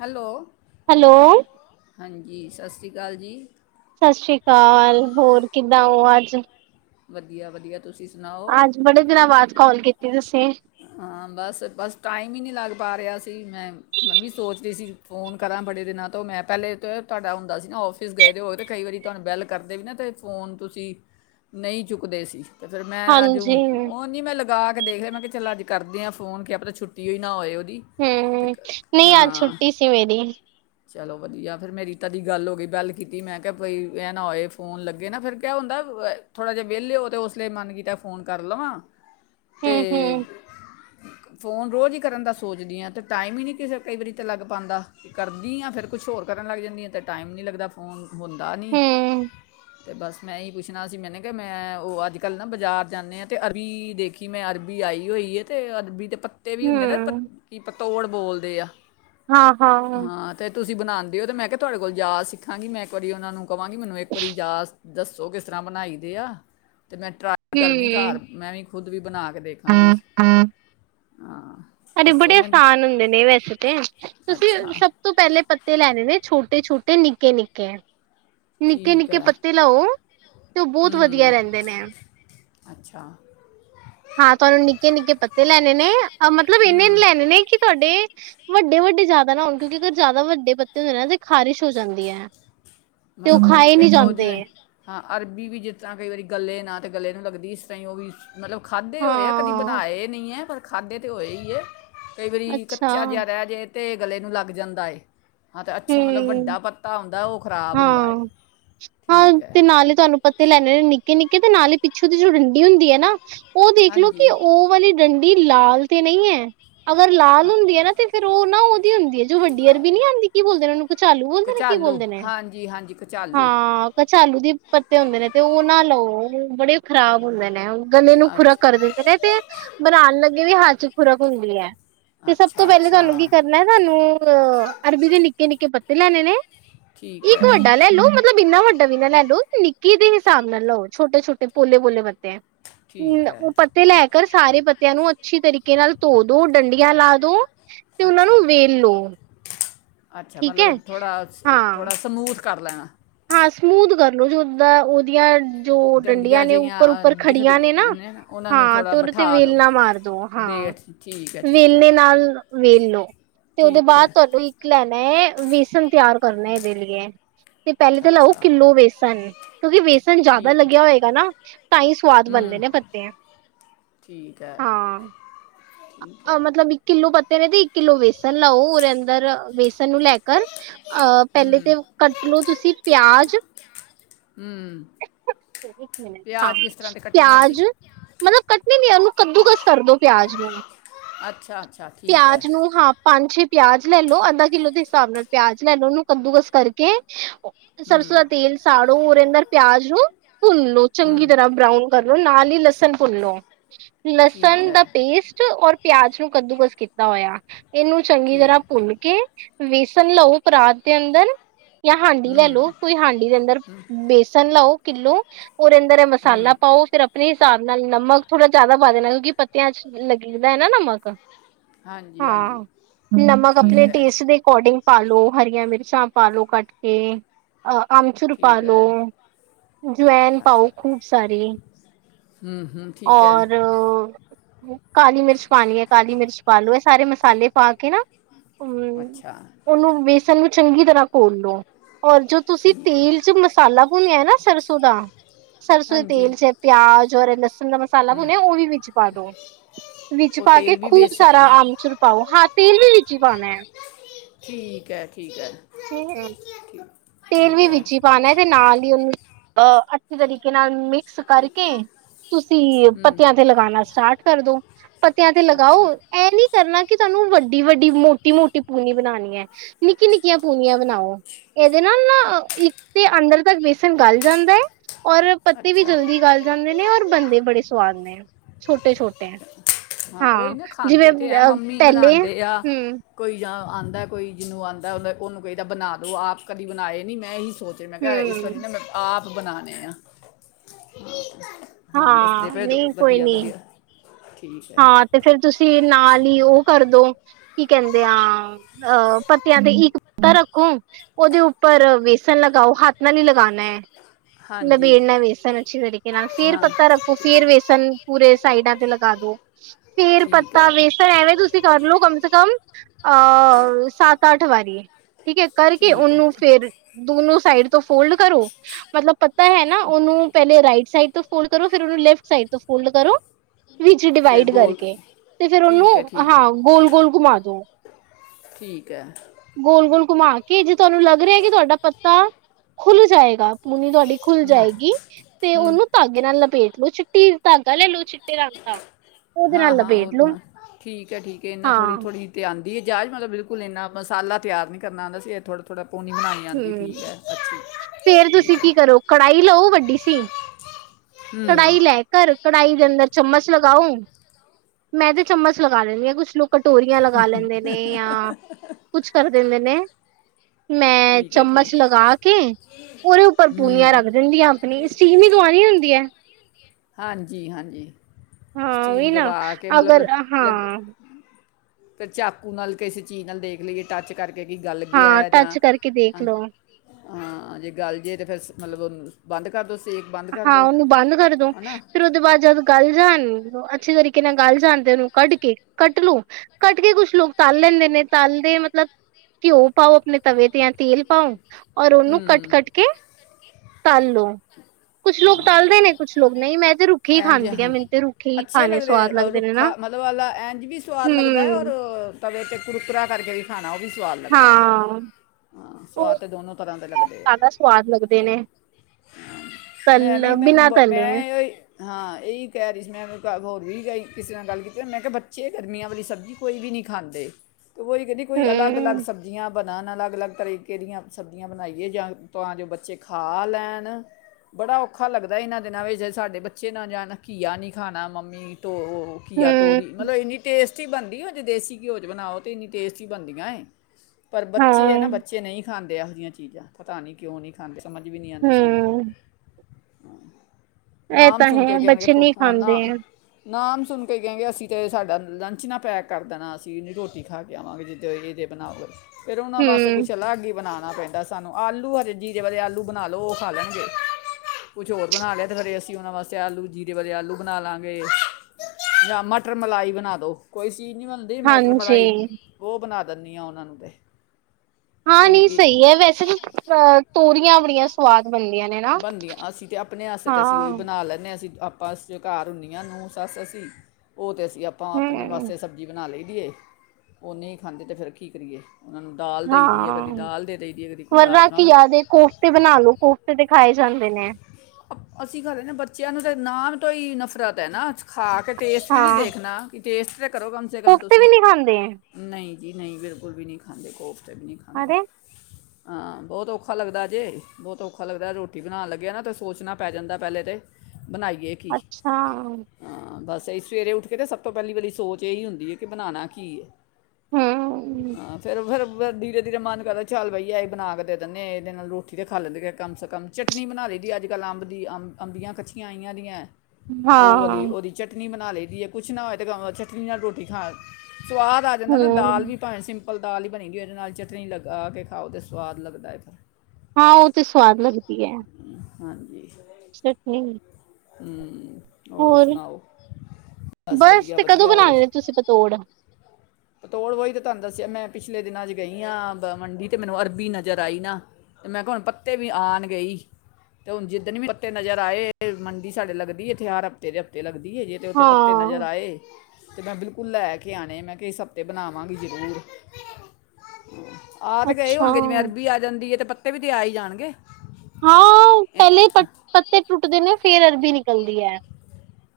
Hello hello ਹਾਂਜੀ ਸ ਸਤਿ ਸ਼੍ਰੀ ਅਕਾਲ ਜੀ ਸਤਿ ਸ੍ਰੀ ਅਕਾਲ ਹੋਰ ਕਿੱਦਾਂ ਹੋ ਅੱਜ ਵਧੀਆ ਵਧੀਆ ਤੁਸੀਂ ਸੁਣਾਓ ਅੱਜ ਬੜੇ ਦਿਨਾਂ ਬਾਅਦ ਕਾਲ ਕੀਤੀ ਤੁਸੀਂ ਹਾਂ ਬਸ ਬਸ ਟਾਈਮ ਹੀ ਨਹੀਂ ਲੱਗ ਪਾ ਰਿਹਾ ਸੀ ਮੈਂ ਮੰਮੀ ਸੋਚ ਦੀ ਸੀ ਫੋਨ ਕਰਾਂ ਬੜੇ ਦਿਨਾਂ ਤੋਂ ਮੈਂ ਪਹਿਲੇ ਤਾਂ ਤੁਹਾਡਾ ਹੁੰਦਾ ਸੀ ਨਾ ਔਫਿਸ ਗਏ ਹੋ ਕਈ ਵਾਰੀ ਤੁਹਾਨੂੰ ਬੈੱਲ ਕਰਦੇ ਵੀ ਨਾ ਫੋਨ ਤੁਸੀ ਨਹੀਂ ਚੁੱਕਦੇ ਸੀ ਤੇ ਫੇਰ ਮੈਂ ਅੱਜ ਹ ਹਾਂਜੀ ਉਹ ਨਹੀਂ ਮੈਂ ਲ ਗਾ ਕੇ ਦੇਖ ਲਿਆ ਮੈਂ ਕਿਹਾ ਚੱਲ ਅੱਜ ਕਰਦੇ ਹ ਫੋਨ ਕਿਹਾ ਪਤਾ ਛੁੱਟੀ ਹੋਈ ਨਾ ਹੋਏ ਉਹਦੀ ਅਤੇ ਹਮ ਨਹੀਂ ਅੱਜ ਹਾਂ ਛੁੱਟੀ ਸੀ ਮੇਰੀ ਚਲੋ ਵਧੀਆ ਫਿਰ ਮੇਰੀ ਤਾਂ ਦੀ ਗੱਲ ਹੋ ਗਈ ਗੱਲ ਕੀਤੀ ਮੈਂ ਕਿਹਾ ਭਈ ਇਹਂ ਨਾ ਹੋਏ ਫੋਨ ਲੱਗੇ ਨਾ ਫਿਰ ਕਿਆ ਹੁੰਦਾ ਥੋੜ੍ਹਾ ਜਿਹਾ ਵਿਹਲੇ ਹੋ ਤਾਂ ਉਸ ਮਨ ਕੀ ਕੀਤਾ ਫੋਨ ਕਰ ਲਵਾਂ ਤੇ ਹਮ ਹਮ ਫੋਨ ਰੋਜ਼ ਹੀ ਕਰਨ ਦਾ ਸੋਚਦੀ ਹਾਂ ਤੇ ਟਾਈਮ ਹੀ ਨਹੀ ਕਈ ਵਾਰੀ ਤੇ ਲੱਗ ਪਾਂਦਾ ਕਰਦੀ ਹਾਂ ਫਿਰ ਕੁਛ ਹੋਰ ਕਰਨ ਲੱਗ ਜਾਂਦੀ ਹਾਂ ਤਾਂ ਟਾਈਮ ਨਹੀਂ ਲੱਗਦਾ ਫੋਨ ਹੁੰਦਾ ਨਹੀਂ ਹਮ ਅਤੇ ਬਸ ਮੈਂ ਇ ਹੀ ਪੁੱਛਣਾ ਸੀਂ ਮਨੇ ਕਿ ਮੈਂ ਉਹ ਅੱਜ ਕੱਲ੍ਹ ਨਾ ਬਾਜ਼ਾਰ ਜਾਂਦੇ ਆਂ ਤੇ ਅਰਬੀ ਦੇਖੀ ਮੈਂ ਅਰਬੀ ਆਈ ਹੋਈ ਹੈ ਤੇ ਅਰਬੀ ਦੇ ਪ ਪੱਤੇ ਵੀ ਹੁੰਦੇ ਨਾ ਹਮ ਕੀ ਤੋੜ ਬੋਲਦੇ ਆ ਹਾਂ ਤੇ ਤੁਸੀਂ ਬਣਾ ਮੈਂ ਕਿਹਾ ਤੁਹਾਡੇ ਕੋਲ ਜਾਾ ਸਿੱਖਾਂਗੀ ਮੈਂ ਇੱਕ ਵਾਰੀ ਉਨ੍ਹਾਂ ਨੂੰ ਕਾਵਾਂਗੀ ਮੈਨੂੰ ਇੱਕ ਵਾਰੀ ਜਾਚ ਦੱਸੋ ਕਿਸ ਤਰ੍ਹਾਂ ਬਣਾਈ ਗਿਆ ਤੇ ਮੈਂ ਟਰਾਈ ਕਰਨੀ ਘਰ ਮੈਂ ਵੀ ਖੁਦ ਵੀ ਬਣਾ ਕੇ ਕੇ ਦੇਖਾਂਗੀ। ਆਂ ਹਡੇ ਬੜੇ ਆਸਾਨ ਹੁੰਦੇ ਨੇ ਵੈਸੇ ਤੇ ਤੁਸੀਂ ਅੱਛਾ ਸਭ ਤੋਂ ਪਹਿਲੇ ਪੱਤੇ ਲੈਣੇ ਨੇ ਛੋਟੇ ਛੋਟੇ ਨਿੱ ਨਿੱਕੇ ਨਿੱਕੇ ਠੀਕ ਨਿੱਕੇ-ਨਿੱਕੇ ਹੈ ਪੱਤੇ ਲਓ ਤੇ ਉਹ ਬਹੁਤ ਵਧੀਆ ਹੂੰ ਰਹਿੰਦੇ ਨੇ, ਅੱਛਾ ਹਾਂ ਤੁਆਨੂੰ ਨਿੱਕੇ-ਨਿੱਕੇ ਪੱਤੇ ਲੈਣੇ ਨੇ ਮਤਲਬ ਇੰਨੇ ਨ ਲੈਣੇ ਨੇ ਕਿ ਤੁਹਾਡੇ ਵੱਡੇ-ਵੱਡੇ ਜ਼ਿਆਦਾ ਨਾ ਹੋਣ ਕਿਉਂਕਿ ਅਗਰ ਜ਼ਿਆਦਾ ਵੱਡੇ ਪੱਤੇ ਹੁੰਦੇ ਨਾ ਤੇ ਖਾਰਿਸ਼ ਹੋ ਜਾਂਦੀ ਐ। ਤੇ ਮਤਲਬ ਉਹ ਖਾਏ ਨੀ ਕਹਿੰਦੇ ਉਹ ਜਾਂਦੇ ਜਿਵੇਂ ਹਾਂ। ਅਰਬੀ ਵੀ ਜਿਸ ਤਰ੍ਹਾਂ ਕਈ ਵਾਰੀ ਗੱਲੇ ਨਾ ਤਾਂ ਗੱਲੇ ਨੂੰ ਲੱਗਦੀ ਇਸ ਤਰ੍ਹਾਂ ਉਹ ਵੀ ਮਤਲਬ ਖਾਧੇ ਹੋਏ ਆ ਕਦੀ ਹਾਂ ਬਣਾਏ ਨਹੀਂ ਐ ਪਰ ਖਾਧੇ ਤੇ ਹੋਏ ਈ ਐ। ਕਈ ਵਾਰੀ ਅੱਛਾ ਕੱਚਾ ਜਿਆਦਾ ਜੇ ਤੇ ਗਲੇ ਨੂੰ ਲੱਗ ਜਾਂਦਾ ਐ। ਹਾਂ ਤੇ ਅੱਛਾ ਮਤਲਬ ਹੂੰ ਵੱਡਾ ਪੱਤਾ ਹੁੰਂਦਾ ਉਹ ਖਰਾਬ ਹੁੰਦਾ ਏ ਹਾਂ ਹਾਂ ਠੀਕ ਹੈ ਤੇ ਨਾਲ ਹੀ ਤੁਹਾਨੂੰ ਪੱਤੇ ਲੈਣੇ ਨੇ ਨਿੱ ਨ ਨਿੱਕੇ ਤੇ ਨਾਲ ਹੀ ਪਿੱਛੋਂ ਦੀ ਜੋ ਡੰਡੀ ਹੁੰਦੀ ਐ ਨਾਂ। ਉਹ ਦੇਖਲੋ ਹਾਂਜੀ ਕਿ ਉਹ ਵਾਲੀ ਡੰਡੀ ਲਾਲ ਤੇ ਨਹੀਂ ਐ। ਅਗਰ ਲਾਲ ਅ- ਹੁੰਦੀ ਐਨਾ ਤੇ ਫਿਰ ਉਹ ਨਾ ਹੁੰਦੀ ਐ, ਜੋ ਵੱਡੀ ਅਰਬੀ ਆਂਦੀ। ਬੋਲਦੇ ਨੇ ਉਹਨੂੰ ਕਚਾਲੂ ਬੋਲਦੇ ਨੇ ਕੀ ਕਚਾਲੂ ਬੋਲਦੇ ਨੇ ਹਾਂਜੀ ਹਾਂਜੀ ਕਚਾਲੂ ਹਾਂ ਕਚ ਕਚਾਲੂ ਦੇ ਪੱਤੇ ਹੁੰਦੇ ਨੇ ਤੇ ਉਹ ਨਾ ਲਓ ਬੜੇ ਖਰਾਬ ਹੁੰਦੇ ਨੇ ਗਲੇ ਨੂੰ ਖੁਰਾਕ ਕਰ ਅੱਛਾ ਪਏ ਨੇ ਤੇ ਬਣਾਉਣ ਲੱ ਅੱਗੇ ਵੀ ਹੱਥ ਚ ਖੂਰਕ ਹੁੰਦੀ ਐ। ਤੇ ਸਭ ਤੋਂ ਅੱਛਾ ਪਹਿਲੇ ਅੱਛਾ ਤੁਹਾਨੂੰ ਕੀ ਕਰਨਾ ਤੁਹਾਨੂੰ ਅ ਅਰਬੀ ਦੇ ਲਿ ਪਤੇ ਲੈਨੇ ਨੇ ਠੀਕ ਇੱਕ ਹੈ ਵੱਡਾ ਲੈਲੂ ਮਤਲਬ ਇੰਨਾ ਵੱਡਾ ਵੀ ਨਾ ਲੈਲੂ। ਨਿੱਕੀ ਦੇ ਹਿਸਾਬ ਨਾਲ ਲਓ ਛੋਟੇ-ਛੋਟੇ ਪੋਲੇ-ਪੋਲੇ ਬੱਤੇ। ਹਂ, ਠੀਕ ਹੈ ਉਹ ਪੱਤੇ ਲੈ ਕਰ ਸਾਰੇ ਪੱਤਿਆਂ ਨੂੰ ਅੱਛੀ ਤਰੀਕੇ ਨਾਲ ਧੋ ਦੋ ਡੰਡੀ ਗਿਆ ਲਾਦੋ। ਤੇ ਉਹਨਾਂ ਅੱਛਾ ਨੂੰ ਵੇਲ ਲੋ ਅੱਛਾ ਠੀਕ ਹੈ ਮਤਲਬ ਹਾਂ ਥੋੜਾ-ਥੋੜਾ ਸਮੂਥ ਕਰ ਲੈਣਾ ਸਮੂਥ ਕਰਲੋ ਜਦਾਂ ਉਹਦੀਆਂ ਜੋ ਡੰਡੀਆਂ ਨੇ ਜਿਹੀਆਂ ਉੱਪਰ ਉੱਪਰ ਅ, ਖੜੀਆਂ ਦਿਖਦੀਆਂ ਨੇ ਨਾ ਉਹਨਾਂ ਨੂੰ ਹਾਂ ਥੋੜਾ ਤੇ ਉਹਦੇ ਤੇ ਬਿਠਾ ਦਿਓ ਵੇਲਣਾ ਮਾਰ ਦੋ ਹਾਂ ਬੇਠ ਠੀਕ ਹੈ ਠੀਕ ਹੈ ਵੇਲਨੇ ਨਾਲ ਵੇਲ ਲੋ ਹ ਤੇ ਉਹਦੇ ਠੀਕ ਬਾਅਦ ਹੈ ਤੁਹਾਨੂੰ ਇੱਕ ਲੈਣਾ ਵੇਸਣ ਤਿਆਰ ਕਰਨੇ ਕੇ ਲੀਏ ਤੇ ਪਹਿਲੇ ਤਾਂ ਲਾਓ ਅੱਛਾ ਕਿੱਲੋ ਵੇਸਣ ਕਿਉਂਕਿ ਬੇਸਣ ਜ਼ਿਆਦਾ ਠੀਕ ਲੱਗਿਆ ਹੋਏਗਾ ਨਾ ਤਾਂ ਹੀ ਸਵਾਦ ਬਣਦੇ ਨੇ ਪੱਤੇ ਠੀਕ ਹੈ ਹਾਂ ਠੀਕ ਅ ਹੈ ਮਤਲਬ ਇੱਕ ਕਿੱਲੋ ਪੱਤਾ ਤੇਰੇ ਤੇ ਇੱਕ ਕਿੱਲੋ ਵੇਸਨ ਲਓ ਉਹਦੇ ਅੰਦਰ ਵੇਸ ਸਾਨੂੰ ਲੈਕ ਅ ਪਹਿਲੇ ਤੇ ਕੱਟ ਲੋੋ ਤੁਸੀਂ ਪਿਆਜ ਹੂੰ [inaudible] ਹਾਂ ਪਿਆਜ਼ ਕਿਸ ਤਰ੍ਹਾਂ ਦੇ ਕੱਟਨੇ ਅਸੀਂ ਪਿਆਜ ਮਤਲਬ ਕੱਟਣੀ ਨ ਉਹਨੂੰ ਕੱਦੂਕਸ ਕਰਦੋ ਪਿਆਜ ਨੂੰ ਹ ਅੱਛਾ ਅੱਛਾ ਠੀਕ ਹੈ ਪਿਆਜ ਨੂੰ ਹਾਂ ਪੰਜ ਛੇ ਪਿਆਜ ਲੈ ਲੋ ਅੱਧਾ ਕਿੱਲੋ ਦੇ ਹਿਸਾਬ ਨਾਲ ਪਿਆਜ ਲੈ ਲੋ ਉਹਨੂੰ ਕੰਦੂਕਸ ਕਰਕੇ ਸਰਸਵਤੀ ਸਾੜੂ ਉਰੇਿੰਦਰ ਪਿਆਜ ਨੂੰ ਭੁੰਨ ਲੋ ਚੰਗੀ ਤਰ੍ਹਾਂ ਬਰਾਊਨ ਕਰ ਲੋ ਨਾਲ ਹੀ ਲਸਣ ਭੁਨੋ ਠੀਕ ਲਸਣ ਦਾ ਹੈ ਪੇਸਟ ਔਰ ਪਿਆਜ ਨੂੰ ਕੱਦੂਕਸ ਕੀਤਾ ਹੋਇਆ ਇਹਨੂੰ ਚੰਗੀ ਠੀਕ ਤਰ੍ਹਾਂ ਭੁੰਨ ਕੇ ਵੇਸਣ ਲਊ ਪਰਾਤ ਦੇ ਅੰਦਰ ਜਾਂ ਹਾਂਡੀ ਲੈ ਲਓ ਤੁਸੀ ਹਾਂਡੀ ਦੇ ਅੰਦਰ ਬੇਸਨ ਲਓ ਕਿੱਲੋ ਓਹਦੇ ਅੰਦਰ ਏ ਮਸਾਲਾ ਪਾਓ ਫਿਰ ਆਪਣੀ ਹਿਸਾਬ ਨਾਲ ਨਮਕ ਥੋੜ੍ਹਾ ਜਿਆਦਾ ਪਾ ਦੇਣਾ ਕਿਉਂਕਿ ਪੱਤਿਆਂ ਚ ਲੱਗਦਾ ਹੈ ਨਾ ਨਮਕ ਹਾਂਜੀ ਹਾਂ ਹਾਂਜੀ ਨਮਕ ਠੀਕ ਆਪਣੇ ਹੈ ਟੈਸਟ ਦੇ ਅਕੋਰਡਿੰਗ ਪਾਲੋ ਹਰੀਆਂ ਮਿਰਚਾਂ ਪਾਾਲੋ ਕੱਟ ਕੇ ਅ ਆਮਚੁਰ ਪਾ ਠੀਕ ਲੋ ਹੈ ਜਵੈਨ ਪਾਓ ਅੱਛਾ ਖੂਬ ਹੂੰ ਸਾਰੇ ਹੂੰ [inaudible] ਠੀਕ ਹੈ ਔਰ ਕਾਲੀ ਮਿਰਚ ਪਾਣੀ ਹੈ ਕਾਲੀ ਮਿਰਚ ਛ ਪਾ ਲੋ ਇਹ ਸਾਰੇ ਮਸਾਲੇ ਪਾ ਕੇ ਨਾ ਹਮ ਅੱਛਾ ਉਹਨੂੰ ਬੇਸਨ ਨੂੰ ਚੰਗੀ ਤਰ੍ਹਾਂ ਘੋਲ ਲਓ ਔਰ ਜੋ ਤੁਸੀਂ ਠੀਕ ਹੈ ਤੇਲ ਚ ਮਸਾਲਾ ਪੂਨੀ ਲਿਆ ਨਾ ਸਰਸੋਂ ਦਾ। ਸਰਸੋਂ ਦੇ ਤੇਲ ਹਾਂਜੀ ਚ ਪਿਆਜ ਔਰ ਲਸਣ ਦਾ ਮਸਾਲਾ ਭੁਣੇਿਆ ਉਹ ਵੀ ਵਿੱਚ ਪਾ ਦੋ ਵਿੱਚ ਉਹ ਪਾ ਕੇ ਤੇਲ ਵੀ ਖੂਬ ਨਾਲ ਵੇਸਣ ਅਮਚਖਰ ਪਾਓ। ਤੇਲ ਵੀ ਵਿਚੀ ਪਾਉਣਾ ਹੈ। ਠੀਕ ਹੈ-ਠੀਕ ਹੈ। ਹੂੰ ਠੀਕ- ਤੇਲ ਠੀਕ ਵੀ ਹੈ ਵਿਚੀ ਪਾਣਾ ਤੇ ਨਾਲ ਹੀ ਉਹਨੂੰ ਅਹ, ਅੱਛੇ ਤਰੀਕੇ ਨਾਲ ਮਿਕਸ ਕਰਕੇ ਤੁਸੀਂ ਹੂੰ ਪੱਤਿਆਂ ਤੇ ਲਗਾਉਣਾ ਸਟਾਰਟ ਕਰਦੋ ਪੱਤਿਆਂ ਤੇ ਅੱਛਾ ਲਗਾਓ ਇਹ ਨੀ ਕਰਨਾ ਕਿ ਤੁਹਾਨੂੰ ਵੱਡ ਵੱਡੀ-ਵੱਡੀ, ਮੋਟੀ-ਮੋਟੀ, ਪੂਨੀ ਬਣਾਉਣੀ ਨਿੱਕੀ- ਨਿੱਕੀ ੀਆਂ ਪੂਨੀਆਂ ਬਣਾਓ ਇਹਦੇ ਨਾਲ ਠੀਕ ਨਾ ਇੱਕ ਤੇ ਅੰਦਰ ਤੱਕ ਵੇਸਣ ਗਲ ਜਾਂਦਾ ਹੈ ਔਰ, ਪੱਤੇ ਵੀ ਅੱਛਾ ਜਲਦੀ ਗਾਲ ਜਾਂਦੇ ਨੇ ਔਰ ਬੰਣਦੇ ਬੜੇ ਸਵਾਦ ਨੇ ਛੋਟੇ-ਛੋਟੇ ਹੈ। ਹਾਂ ਉਹੀ ਨਾ ਖਾਂਦੇ ਤੇ ਹੈ, ਮੰਮੀ ਪਹਿਲੇ ਬਣਉਦੇ ਆ ਹਮ ਕੋਈ ਜਾਂ ਆਉਂਦਾ ਕੋਈ, ਜਿਹਨੂੰ ਆਉਂਦਾ, ਉਹਦਾ ਉਹਨੂੰ ਕਹੀਦਾ ਬਣਾ ਦਿਉ, ਆਪ ਕਦੀ ਬਣਾਏ ਨਹੀਂ ਮੈਂ ਹੀ ਸੋਚੇ, ਮੈਂ ਕਿਹਾ ਇਸ ਵਾਰੀ ਹਮ ਨਾ ਮੈਂ ਆਪ ਬਣਾਉਣੇ ਆ। ਦੱਸਦੇ ਹਾਂ ਪਏ ਦੋ- ਨਹੀਂ ਕੋਈ ਵਧੀਆ ਨੀ। ਵਧੀਆ ਠੀਕ ਹੈ। ਹਾਂ ਤੇ ਫੇਿਰ ਤੁਸੀਂ ਨਾਲ ਹੀ ਉਹ ਕਰਦੋ ਕੀ ਕਹਿੰਦੇ ਆ ਅ ਪੱਤਿਆਂ ਤੇ ਇਕ ਪੱਤਾ ਰੱਖੋ ਉਹਦੇ ਉੱਪਰ ਬੇਸਨ ਲਗਾਓ ਹੱਥ ਨਾਲ ਹੀ ਲਗਾਉਣਾ ਹੈ। ਹਾਂਜੀ ਲਬੇੜਨਾ ਵੇਸਨ ਅੱਛੇ ਤਰੀਕੇ ਨਾਲ ਫਿਰ ਹਾਂ ਪੱਤਾ ਰੱਖੋ ਫੇਰ ਵੇਸਨ। ਪੂਰੇ ਸਾਈਡਾਂ ਤੇ ਲਗਾ ਦੋ। ਫੇਰ ਠੀਕ ਪੱਤਾ ਹੈ ਵੇਸਣ ਐਵੇਂ ਤੁਸੀਂ ਕਰ ਲਓ ਕਮ ਸੇ ਕਮ ਦਮ ਅ ਸਤ -ਆਠ ਵਾਰੀ। ਠੀਕ ਹੈ ਕਰਕੇ ਠੀਕ ਹੈ ਉਹਨੂੰ ਫੇਰ ਦੋਨੋ ਸਾਈਡ ਫੋਲਡ ਕਰੋ ਮਤਲਬ ਤਾਂ ਹੈ ਨਾ ਉਹਨੂੰ ਪਹਿਲੇ ਰਾਈਟ ਸਾਈਡ ਤੋਂ ਫੋਲਡ ਕਰੋ ਫਿਰ ਉਹਨੂੰ ਲੈਫਟ ਸਾਈਡ ਤੋਂ ਫੋਲਡ ਕਰੋ। ਵਿੱਚ ਫਿਰ ਡਿਵਾਈਡ ਗੋਲ ਕਰਕੇ ਤੇ ਫੇਿਰ ਉਹਨੂੰ ਠੀਕ ਹੈ ਠੀਕ ਹੈ ਹਾਂ ਗੋਲ ਗੋਲ ਘੁਮਾ ਦੋ। ਠੀਕ ਹੈ। ਗੋਲ-ਗੋਲ ਘੁਮਾ ਕੇ ਜੇ ਤੁਹਾਨੂੰ ਲੱਗ ਰਿਹਾ ਕਿ ਤੁਹਾਡਾ ਪੱਤਾ ਖੁੱਲ ਜਾਏਗਾ ਪੂਨੀ ਤੁਹਾਡੀ ਖੁੱਲ ਜਾਏਗੀ ਤੇ ਹੂੰ ਉਹਨੂੰ ਧਾਗੇ ਨਾਲ ਲਪੇਟ ਲੋ ਚ ਕਿ ਧਾਗਾ ਲੈਲੋ ਚਿੱਟੇ ਰੰਗ ਦਾ। ਉਹਦੇ ਨਾਲ ਹਾਂ-ਹਾਂ, ਲਪੇਟ ਲੋ ਉਹ ਠੀਕ ਹੈ, ਠੀਕ ਹੈ ਇਹਨਾ ਹਾਂ ਥੋੜ੍ਹੀ-ਥੋੜ੍ਹੀ ਆਂ [unintelligible] ਬਿਲਕੁਲ ਇੰਨਾ ਮਸਾਲਾ ਤਿਆਰ ਨਹੀਂ ਕਰਨਾ ਆਉਂਦਾ ਸੀ ਥੋੜਾ ਥੋੜਾ ਪੋਣੀ ਬਣਾਉਣੀ ਆਂਦੀ ਹਮ ਠੀਕ ਹੈ ਅੱਛੀ ਫੇਰ ਠੀਕ ਤੁਸੀਂ ਹੈ ਕੀ ਕਰੋ ਕੜਾਹੀ ਲਓ ਵੱਡੀ [unintelligible] ਹੂੰ ਕੜਾਈ ਲੈ ਘਰ ਕੜਾਹੀ ਦੇ ਅੰਦਰ ਚਮਚ ਲਗਾਓ ਮੈਂ ਤੇ ਚਮਚ ਲਗਾ ਲੈਂਦੀ ਹਾਂ ਕੁਛ ਲੋਕ ਕਟੋਰੀਆਂ ਲਗਾ ਲੈਂਦੇ ਨੇ ਜਾਂ ਕੁਛ ਕਰ ਦਿੰਦੇ ਨੇ ਮੈਂ ਠੀਕ ਹੈ ਠੀਕ ਚਮਚ ਲਗਾ ਕੇ ਉਹਦੇ ਉੱਪਰ ਪੂਨੀਆਂ ਹੂੰ ਰੱਖ ਦਿੰਦੀ ਹਾਂ ਆਪਣੀ ਸਟੀਮ ਹੀ ਦਵਾਣੀ ਹੁੰਦੀ ਹੈ ਹਾਂਜੀ ਹਾਂਜੀ ਹਾਂ ਸਟੀਮ ਨਾ ਦਬਾ ਕੇ ਅਗਰ ਮਤਲਬ ਹਾਂ ਲੱਗ ਫਿਰ ਚਾਕੂ ਨਾਲ ਕਿਸੇ ਚੀਜ਼ ਨਾਲ ਦੇਖ ਲਈਏ ਟੱਚ ਕਰਕੇ ਕਿ ਗਲ ਗਿਆ ਹਾਂ ਹੈ ਜਾਂ ਟੱਚ ਕਰਕੇ ਦੇਖ ਹਾਂ ਲਓ ਹਾਂ ਜੇ ਗੱਲ ਜੇਏ ਤਾਂ ਫਿਰ ਮਤਲਬ ਉਹਨੂੰ ਬੰਦ ਕਰ ਦਉ ਹਾਂ ਉਹਨੂੰ ਬੰਦ ਕਰਦੋ ਫਿਰ ਉਹਦੇ ਬਾਅਦ ਜਦ ਗੱਲ ਜਾਣ ਅੱਛੇ ਤਰੀਕੇ ਨਾਲ ਗੱਲ ਜਾਣਦੇ ਉਹਨੂੰ ਕੱਢ ਕੇ ਕੱਟ ਲੋ ਕੱਟ ਕੇ ਕੁੱਛ ਲੋਕ ਤਲ ਲੈਂਦੇ ਨੇ ਤਲਦੇ ਮਤਲਬ ਘਿਓ ਪਾਓ ਆਪਣੇ ਤਵੇ ਤੇ ਜਾਂ ਤੇਲ ਪਾਓ ਔਰ ਉਹਨੂੰ ਕੱਟ ਹੂੰ ਕੱਟ ਕੇ ਤਲ ਲਓ ਕੁਛ ਲੋਕ ਤਲਦੇ ਨੇ ਕੁਛ ਲੋਕ ਨਹੀਂ ਮੈਂ ਤੇ ਰੁੱਖੇ ਹੀ ਖਾਂਦੀ ਹਾਂ ਮੈਨੂੰ ਤੇ ਰੁੱਖੇ ਹੀ ਅੱਛੇ ਖਾਣੇ ਸਵਾਦ ਅ, ਲੱਗਦੇ ਨੇ ਨਾ ਰੁੱਖਾ ਮਤਲਬ ਵਾਲਾ ਇੰਜ ਵੀ ਸਵਾਦ ਲੱਗਦਾ ਹੈ ਔਰ ਹਮ ਤਵੇ ਚ ਕੁਰਕਰਾ ਕਰਕੇ ਵੀ ਖਾਣਾ ਉਹ ਵੀ ਸਵਾਦ ਲੱਗਦਾ ਹੈ ਹਾਂ ਹਾਂ ਉਹ ਸਵਾਦ ਤਾਂ ਦੋਨੋਂ ਤਰ੍ਹਾਂ ਦੇ ਲੱਗਦੇ ਆ ਜ਼ਿਆਦਾ ਸਵਾਦ ਲੱਗਦੇ ਨੇ ਚੱਲੋ ਮੈਂ ਵੀ ਤਲ ਮੈਨੂੰ ਬਿਨਾਂ ਬ ਤਲੇ ਮੈਂ ਇਹ ਹਾਂ ਇਹੀ ਕਹਿ ਰਹੀ ਸੀ ਮੈਂ ਵੀ ਵੀ ਕਿਸੇ ਨਾਲ ਗੱਲ ਕੀਤੀ ਮੈਂ ਕਿਹਾ ਬੱਚੇ ਗਰਮੀਆਂ ਵਾਲੀ ਸਬਜ਼ੀ ਕੋਈ ਵੀ ਨਹੀਂ ਖਾਂਦੇ ਕੋਈ ਕਹਿੰਦੀ ਅਲੱਗ ਅਲਗ ਹੂੰ ਸਬਜ਼ੀਆਂ ਬ ਅਲੱਗ ਅਲੱਗ ਤਰੀਕੇ ਦੀਆਂ ਸਬਜ਼ੀਆਂ ਬਣਾਈਏ ਜਾਂ ਤਾਂ ਜੋ ਬੱਚੇ ਖਾ ਲੈਣ ਬੜਾ ਔਖਾ ਲੱਗਦਾ ਇਹਨਾਂ ਦਿਨਾਂ ਵਿੱਚ ਸਾਡੇ ਬੱਚੇ ਨਾਲ ਜਾਣ ਘੀਆ ਨੀ ਖਾਣਾ ਮੰਮੀ ਤੋ ਘੀਆ ਤੋਰੀ ਹੂੰ ਮਤਲਬ ਇੰਨੀ ਟੇਸਟ ਬਣਦੀ ਹੋ ਜੇ ਦੇਸੀ ਘਿਓ ਬਣਾਓ ਤੇ ਇੰਨੀ ਟੇਸਟੀ ਬਣਦੀਆਂ ਏ ਪਰ ਬੱਚੇ ਨਾ ਹਾਂ ਬੱਚੇ ਨਹੀਂ ਖਾਂਦੇ ਇਹੋ ਜਿਆਂ ਚੀਜ਼ਾਂ ਪਤਾ ਨਹੀਂ ਕਿਉੰ ਨਹੀਂ ਖਾਂਦੇ ਸਮਝ ਵੀ ਨਹੀਂੀ [unintelligible] ਐ ਨਾਮ ਤਾਂ ਸੁਣ ਕੇ ਹੈ ਕਹਿਣਗੇ ਬੱਚੇ ਭੁ- ਨਹੀਂ ਹਾਂ, ਖਾਂਦੇ ਨਾ ਆ ਨਾਮ ਸੁਣ ਕੇ ਕਹਿੰਗੇ ਅਸੀਂ ਤਾਂ ਸਾਡਾ ਲੰਚ ਨਾ ਪੈਕ ਕਰ ਦੇਣਾ ਅਸੀਂ ਰੋਟੀ ਖਾ ਕੇ ਆਵਾਂਗੇ ਜਿੱਦਾਂ ਇਹਦੇ ਬਣਾਓ ਫਿਰ ਉਹੁਨਾਂ ਵਾਸਤੇ ਹੂੰ ਕੁਛ ਅਲੱਗ ਬਣਾ ਪੈਂਦਾ ਸਾਨੂੰ ਆਲੂ ਹਜੇ ਜੀਰੇ ਵਾਲੇ ਆਲੂ ਬਣਾ ਲ ਲੋ ਖਾ ਲੈਣਗੇ ਕੁਛ ਹੋਰ ਬਣਾ ਲਿਆ ਤਾਂ ਫਿਰ ਅਸੀਂ ਉਹਨਾਂ ਵਾਸਤੇ ਆਲੂ ਜੀਰੇ ਵਾਲੇ ਆਲੂ ਬਣਾ ਲਵਾਂਗੇ ਜਾਂ ਮਟਰ ਮਲਾਈ ਬਣਾ ਦਉ ਕੋਈ ਕਿੰਨੀ ਵਲਦੀ ਬਣਦੀ ਮਟਰ ਹਾਂਜੀ ਮਲਾਈ ਉਹ ਬਣਾਤੀ [unintelligible] ਉਹਨਾਂ ਨੂੰ ਤਾਂ ਹਾਂ ਨਹੀਂ ਸਹੀ ਹੈ ਵੈਸੇ ਵੀ ਅ ਤੋਰੀਆਂ ਬਣੀਆਂ [unintelligible] ਬਣਦੀਆਂ ਅਸੀਂ ਤਾਂ ਆਪਣੇਸ ਤਾਂ ਅਸੀਂ ਹਾਂ ਉਹਹੀ ਬਣਾ ਲੈਦੇ ਹਾਂ ਅਸੀਂ ਅਸੀ ਘਰ ਹੁੰਨੀਆਂ ਨੂੰ ਸੱਸ ਅਸੀਂ ਉਹ ਤੇ ਸੀ ਆਪਾਂ ਆਪਣੇ ਹੂੰ ਵਾਸਤੇ ਸਬਜ਼ੀ ਬਣਾ ਲਈ ਇਹ ਉਹ ਨਹੀਂ ਖਾਂਦੇ ਤੇ ਫੇਰ ਕੀ ਕਰੀਏ ਉਹਨਾਂ ਨੂੰ ਦਾਲ ਦੇਈ ਦੀ ਹੈ ਹਾਂ ਕਦੀ ਦਾਲ ਦੇ ਦੇਈ ਦੀ ਹੈ ਕਦੀ ਕੋਈ ਵਰਨਾ ਰਾਜਮਾਂ ਬਣਾ ਘਿਅ ਦੇ ਕੋਫਤੇ ਬਣਾ ਲੋੋ ਕੋਫਤੇ ਤੇ ਖਾਏ ਜਾਂਦੇ ਨੇ। ਅਸੀਂ ਖਾ ਲੈਨੇ ਬੱਚਿਆਂ ਨੂੰ ਤੇ ਨਾਮ ਤੋਂ ਹੀ ਨਫ਼ਰਤ ਹੈ ਨਾ। ਖਾ ਕੇ ਟੇਸਟ ਵੀ ਨੀ ਹਾਂ ਦੇਖਣਾ। ਇਸ ਲਈ ਕਮ ਸੇ ਕਮ ਕੋਫਤੇ ਤੁਸੀਂ, ਵੀ ਨਹੀਂ ਖਾਂਦੇ ਨਹੀਂ ਨਹੀਂ ਬਿਲਕੁਲ ਵੀ ਨਹੀਂ ਖਾਂਦੇ ਕੋਫ਼ਤੇ ਵੀ ਨਹੀਂ ਖਦੇ ਅਰੇ ਹਾਂ ਬਹੁਤ ਔਖਾ ਲੱਗਦਾ ਜੇ ਬਹੁਤ ਔਖਾ ਲੱਗਦਾ ਰੋਟੀ ਬਣਾਉਣ ਲੱਗਗੇ ਨਾ ਤੁਸੀਂ ਸੋਚਣਾ ਪੈ ਜਾਂਦਾ ਪਹਿਲੇ ਤੇ ਬਣਾਈਏ ਕੀ ਅੱਛਾ ਹਾਂ ਬਸ ਸਵੇਰੇ ਉੱਠ ਕੇ ਤਾਂ ਸਭ ਤੋਂ ਪਹਿਲੀ ਵੀ ਸੋਚ ਇਹੀ ਹੁੰਦੀ ਹੈ ਕਿ ਬਣਆਨਾ ਕੀ ਹੈ। ਹੂੰ ਹਾਂ ਫੇਿਰ ਫਿਰ ਧੀਰੇ ਧੀਰੇ ਮਨ ਕਰਦਾ ਚੱਲ ਬਈਆ ਇਹ ਬਣਾ ਕੇ ਦੇ ਦਿੰਦੇ ਆ ਇਹਦੇ ਨਾਲ ਰੋਟੀ ਤੇ ਖਾ ਲੈਂਦੇ ਆ ਕਮ ਸੇ ਕਮ ਚਟਨੀ ਬਣਾ ਲਈ ਦੀ ਆ ਅੱਜ ਅੰਬ ਦੀ ਅੰਬ ਅੰਬੀਆਂ ਕੱੱਚੀਆਂ ਆਈਆਂ ਦੀਆਂ ਉਹ ਵਾਲੀ ਹਾਂ ਉਹਦੀ ਚਟਨੀ ਬ ਕੁਝ ਨਾ ਹੋਵੇ ਤੇ ਚਟਨੀ ਨਾਲ ਰੋਟੀ ਖਾ ਸਵਾਦ ਆ ਜਾਂਦਾ ਨਾ ਹੂੰ ਦਾਲ ਵੀ ਭਾਵੇਂ ਸਿੰਪਲ ਦਾਲ ਹੀ ਬਣੀ ਜਾਂਦੀ ਉਹਦੇ ਨਾਲ ਚਟਨੀ ਲਗਾ ਕੇ ਖਾਓ ਤੇ ਸਵਾਦ ਲੱਗਦਾ ਹੈ ਫਿਰ ਹਾਂ ਉਹ ਤੇ ਸਵਾਦ ਲੱਗਦੀ ਹੈ ਹਾਂਜੀ [unintelligible] ਚਟਨੀ ਹਮ ਹੋਰ ਬਸ ਵਧੀਆ ਤੇ ਕਦੋਂ ਵਧੀਆ ਹੋਰ ਬਣਾਣੇ ਨੇ ਤੁਸੀਂ ਪਤੋੜ ਪਤੋੜ ਵੋਹੀ ਤੇ ਤੁਹਾਨੂੰ ਦੱਸਿਆ ਮੈਂ ਪਿਛਲੇ ਦਿਨਾਂ ' ਗਈ ਹਾਂ ਬ ਮੰਡੀ ਤੇ ਮੈਨੂੰ ਅਰਬੀ ਨਜ਼ਰ ਆਈ ਨਾ ਤੇ ਮੈਂ ਕਿਹਾ ਹੁਣ ਪੱਤੇ ਵੀ ਆਉਣ ਗਈ। ਤੇ ਹੁਣ ਜਿੱਦਣ ਵੀ ਪੱਤੇ ਨਜ਼ਰ ਆਏ ਮੰਡੀ ਸਾਡ ਲੱਗਦੀ ਹੈ ਹਥਿਆਰ ਹਫ਼ਤੇ ਦੇ ਹਫ਼ਤੇ ਲੱਗਦੀ ਜੇ ਉਥੇ ਪੱਤੇ ਹਾਂ ਨਜ਼ਰ ਆਏ ਤੇੈਂ ਮੈ ਬਿਲਕੁਲ ਉਹ ਲੈ ਕੇ ਆਉਣੇ ਮੈਂ ਕਿਸ ਹਫ਼ਤੇ ਬਣਾਵਾਂਗੀ ਜ਼ਰੂਰੂਰ ਆਹ ਤੇ ਗਏ ਅੱਛਾ ਹੋਣਗੇ। ਜਿਵੇਂ ਅਰਬੀ ਆ ਜਾਂਦੀ ਐਤੇ ਪ ਤੇ ਵੀ ਤੇ ਆ ਈ ਜਾਣਗੇ ਤੇ ਹਾਂ ਪਹਿਲੇ ਪੱ ਪੱਤੇ ਟੁਟਦੇ ਨੇ ਫੇਰ ਅਰਬੀ ਵੀ ਨਿਕਲਦੀ ਏ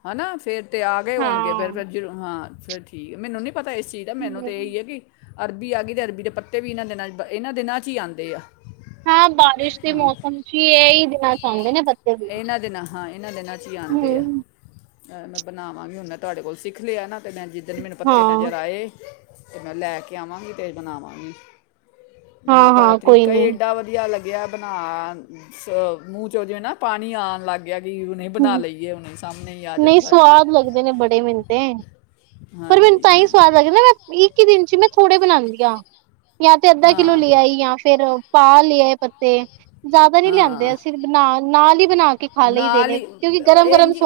ਹਨਾ ਫੇਰ ਤੇ ਆ ਗਏ ਹੋਣਗੇ, ਫੇਰ ਬੇਰ ਜਦੋਂ ਹਾਂ। ਫਿਰ ਠੀਕ ਐ। ਮੈਨੂੰ ਨੀ ਪਤਾ ਇਸ ਚੀਜ਼ ਦਾ, ਮੈਨੂੰ ਤਾਂ ਹਮ ਇਹੀ ਹੈ ਵੀ ਅਰਬੀ ਆ ਗਈ ਅਤੇ ਅਰਬੀ ਦੇ ਪੱਤੇ ਵੀ ਇਹਨਾਂ ਦਿਨਾਂ ਬ ਇਹਨਾਂ ਦਿਨਾਂ ਚ ਈ ਆਂਦੇ ਆ। ਹਾਂ ਬਾਰਿਸ਼ ਦੇ ਹਾਂ ਮੌਸਮ ਚ ਹੀ, ਇਹਹੀ ਦਿਨਾਂ ਚਾਹੁੰਦੇ ਨੇ ਪੱਤੇ ਵੀ ਹੁਣ। ਇਹਨਾਂ ਦੇ ਨਾਲ ਹਂ। ਅ, ਮੈਂ ਬਣਾਵਾਂਗੀ ਹੁਣ, ਤੁਹਾਡੇ ਕੋਲੋਂ ਸਿੱਖ ਲਿਆ ਨਾ ਤੇ ਮੈਂ ਜਿੱਦਣ ਮੈਨੂੰ ਹਾਂ ਪੱਤੇ ਨਜ਼ਰ ਆਏ ਤੇ ਮੈਂ ਲੈ ਕੇ ਆਵਾਂਗੀ ਤੇ ਬਣਾਵਾਂਗੀ। ਹਾਂ ਬਣਾ, ਤੁਹਾਡਾ ਹਾਂ ਕੋਈ ਤਰੀਕਾ ਹੀ ਨੀ ਏਡਾ ਵਧੀਆ ਲੱਗ ਤੇ ਆ ਬਣਾ, ਅ ਮੂੰਹ ਚ ਜਿਵੇਂ ਨਾ ਪਾਣੀ ਆਉਣ ਲੱਗ ਕਿ ਵੀ ਹੁਨੇ ਬਣਾ ਲਈਏ ਉਹਨੇ ਸੀਗੇ। ਨਈਂ, ਸਵਾਦ ਲੱਗਦੇ ਨੇ ਬੜੇ ਮੈਨੂੰ ਤੇ, ਪਰ ਮੈਨੂੰ ਹਾਂਜੀ ਤਾਂਹੀ ਸਵਾਦ ਹਾਂਜੀ ਲੱਗਦੇ ਮੈਂ, ਵੀਹ-ਇੱਕੀ ਦਿਨ ਚ ਨਾ ਥੋੜੇ ਤੇ ਬਣਾਦੀਆਂ। ਯਾ ਤੇ ਅੱਧਾ ਕਿਲੋ ਹਾਂ ਲਿਆਈ, ਯਾ ਫੇਰ ਪਾ ਲਿਆਏ ਪੱਤੇ ਜ਼ਿਆਦਾ ਨੀ ਹਾਂ ਲਿਆਂਦੇ ਅਸੀਂ, ਬਣਾ ਨਾਲ ਹੀ ਬਣਾ ਕੇ ਖਾ ਲਈ ਦੇਨੇ। ਇੰਝ ਹੀ,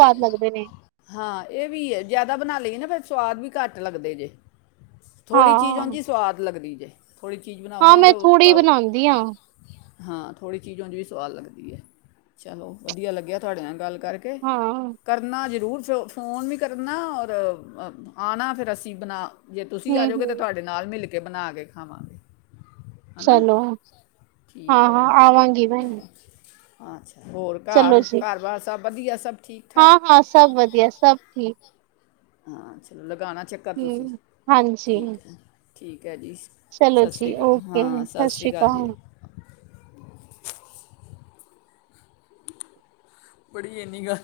ਹਾਂ ਇਹ ਵੀ ਐ, ਜਿਆਦਾ ਬਣਾ ਲਈਏ ਨਾ ਫੇਰ ਸੁਆ ਸਵਾਦ ਵੀ ਘੱਟ ਲੱਗਦੇ ਜੇ। ਥੋੜ੍ਹੀ ਚੀਜ਼ ਉਂਝ ਹਾਂ, ਈ ਸਵਾਦ ਲੱਗਦੀ ਐ। [unintelligible] ਥੋੜ੍ਹੀ ਚੀਜ਼ ਬਣਾਓ ਹਾਂ ਨਾ ਮੈਂ ਤਾਂ ਥੋੜ੍ਹੀ ਉਹ ਬਣਾਂਦੀ ਆ [unintelligible] ਹਾਂ, ਥੋੜੀ ਚੀਜ਼ ਉਂਝ ਵੀ ਸਵਾਦ ਲੱਗਦੀ ਐ। ਚਲੋ, ਵਧੀਆ ਲੱਗਿਆ ਤੁਹਾਡੇ ਨਾਲ ਗੱਲ ਕਰ ਕਰਕੇ, ਹਾਂ ਕਰਨਾ ਜ਼ਰੂਰ ਚੋ ਫੋਨ ਵੀ ਕਰਨਾ ਔਰ ਆਉਣਾ ਫਿਰ ਅਸੀਂ ਬਣਾ ਜੇ ਤੁਸੀਂ ਆ ਜਾਓਗੇ ਤਾਂ ਹੂੰ-ਹੂੰ। ਤੁਹਾਡੇ ਨਾਲ ਮਿਲ ਕੇ ਬਣਾ ਕੇ ਖਾਵਾਂਗੇ। ਹਨਾ ਚਲੋ, ਠੀਕ ਹਾਂ-ਹਾਂ, ਹੈ ਆਵਾਂਗੀ ਮੈਂ। ਅੱਛਾ ਹੋਰ ਘਰ ਘਰ ਬਾਹਰ ਸਭ ਵਧੀਆ ਸਭ ਠੀਕ ਹਾਂ ਠਾਕ ਹਾਂ ਸਭ ਵਧੀਆ ਸਭ ਠੀਕ ਅੱਛਾ ਲਾਉਣਾ ਚੱਕਰ ਤੁਸੀਂ ਹੂੰ ਹਾਂਜੀ ਠੀਕ ਹੈ ਠੀਕ ਠਕ ਹੈ ਜੀ ਸਤਿ ਸ਼੍ਰੀ ਅਕਾਲ ਹਾਂ ਸਤਿ ਸ਼੍ਰੀ ਅਕਾਲ ਜੀ ਬੜੀ ਇੰਨੀ ਗੱਲ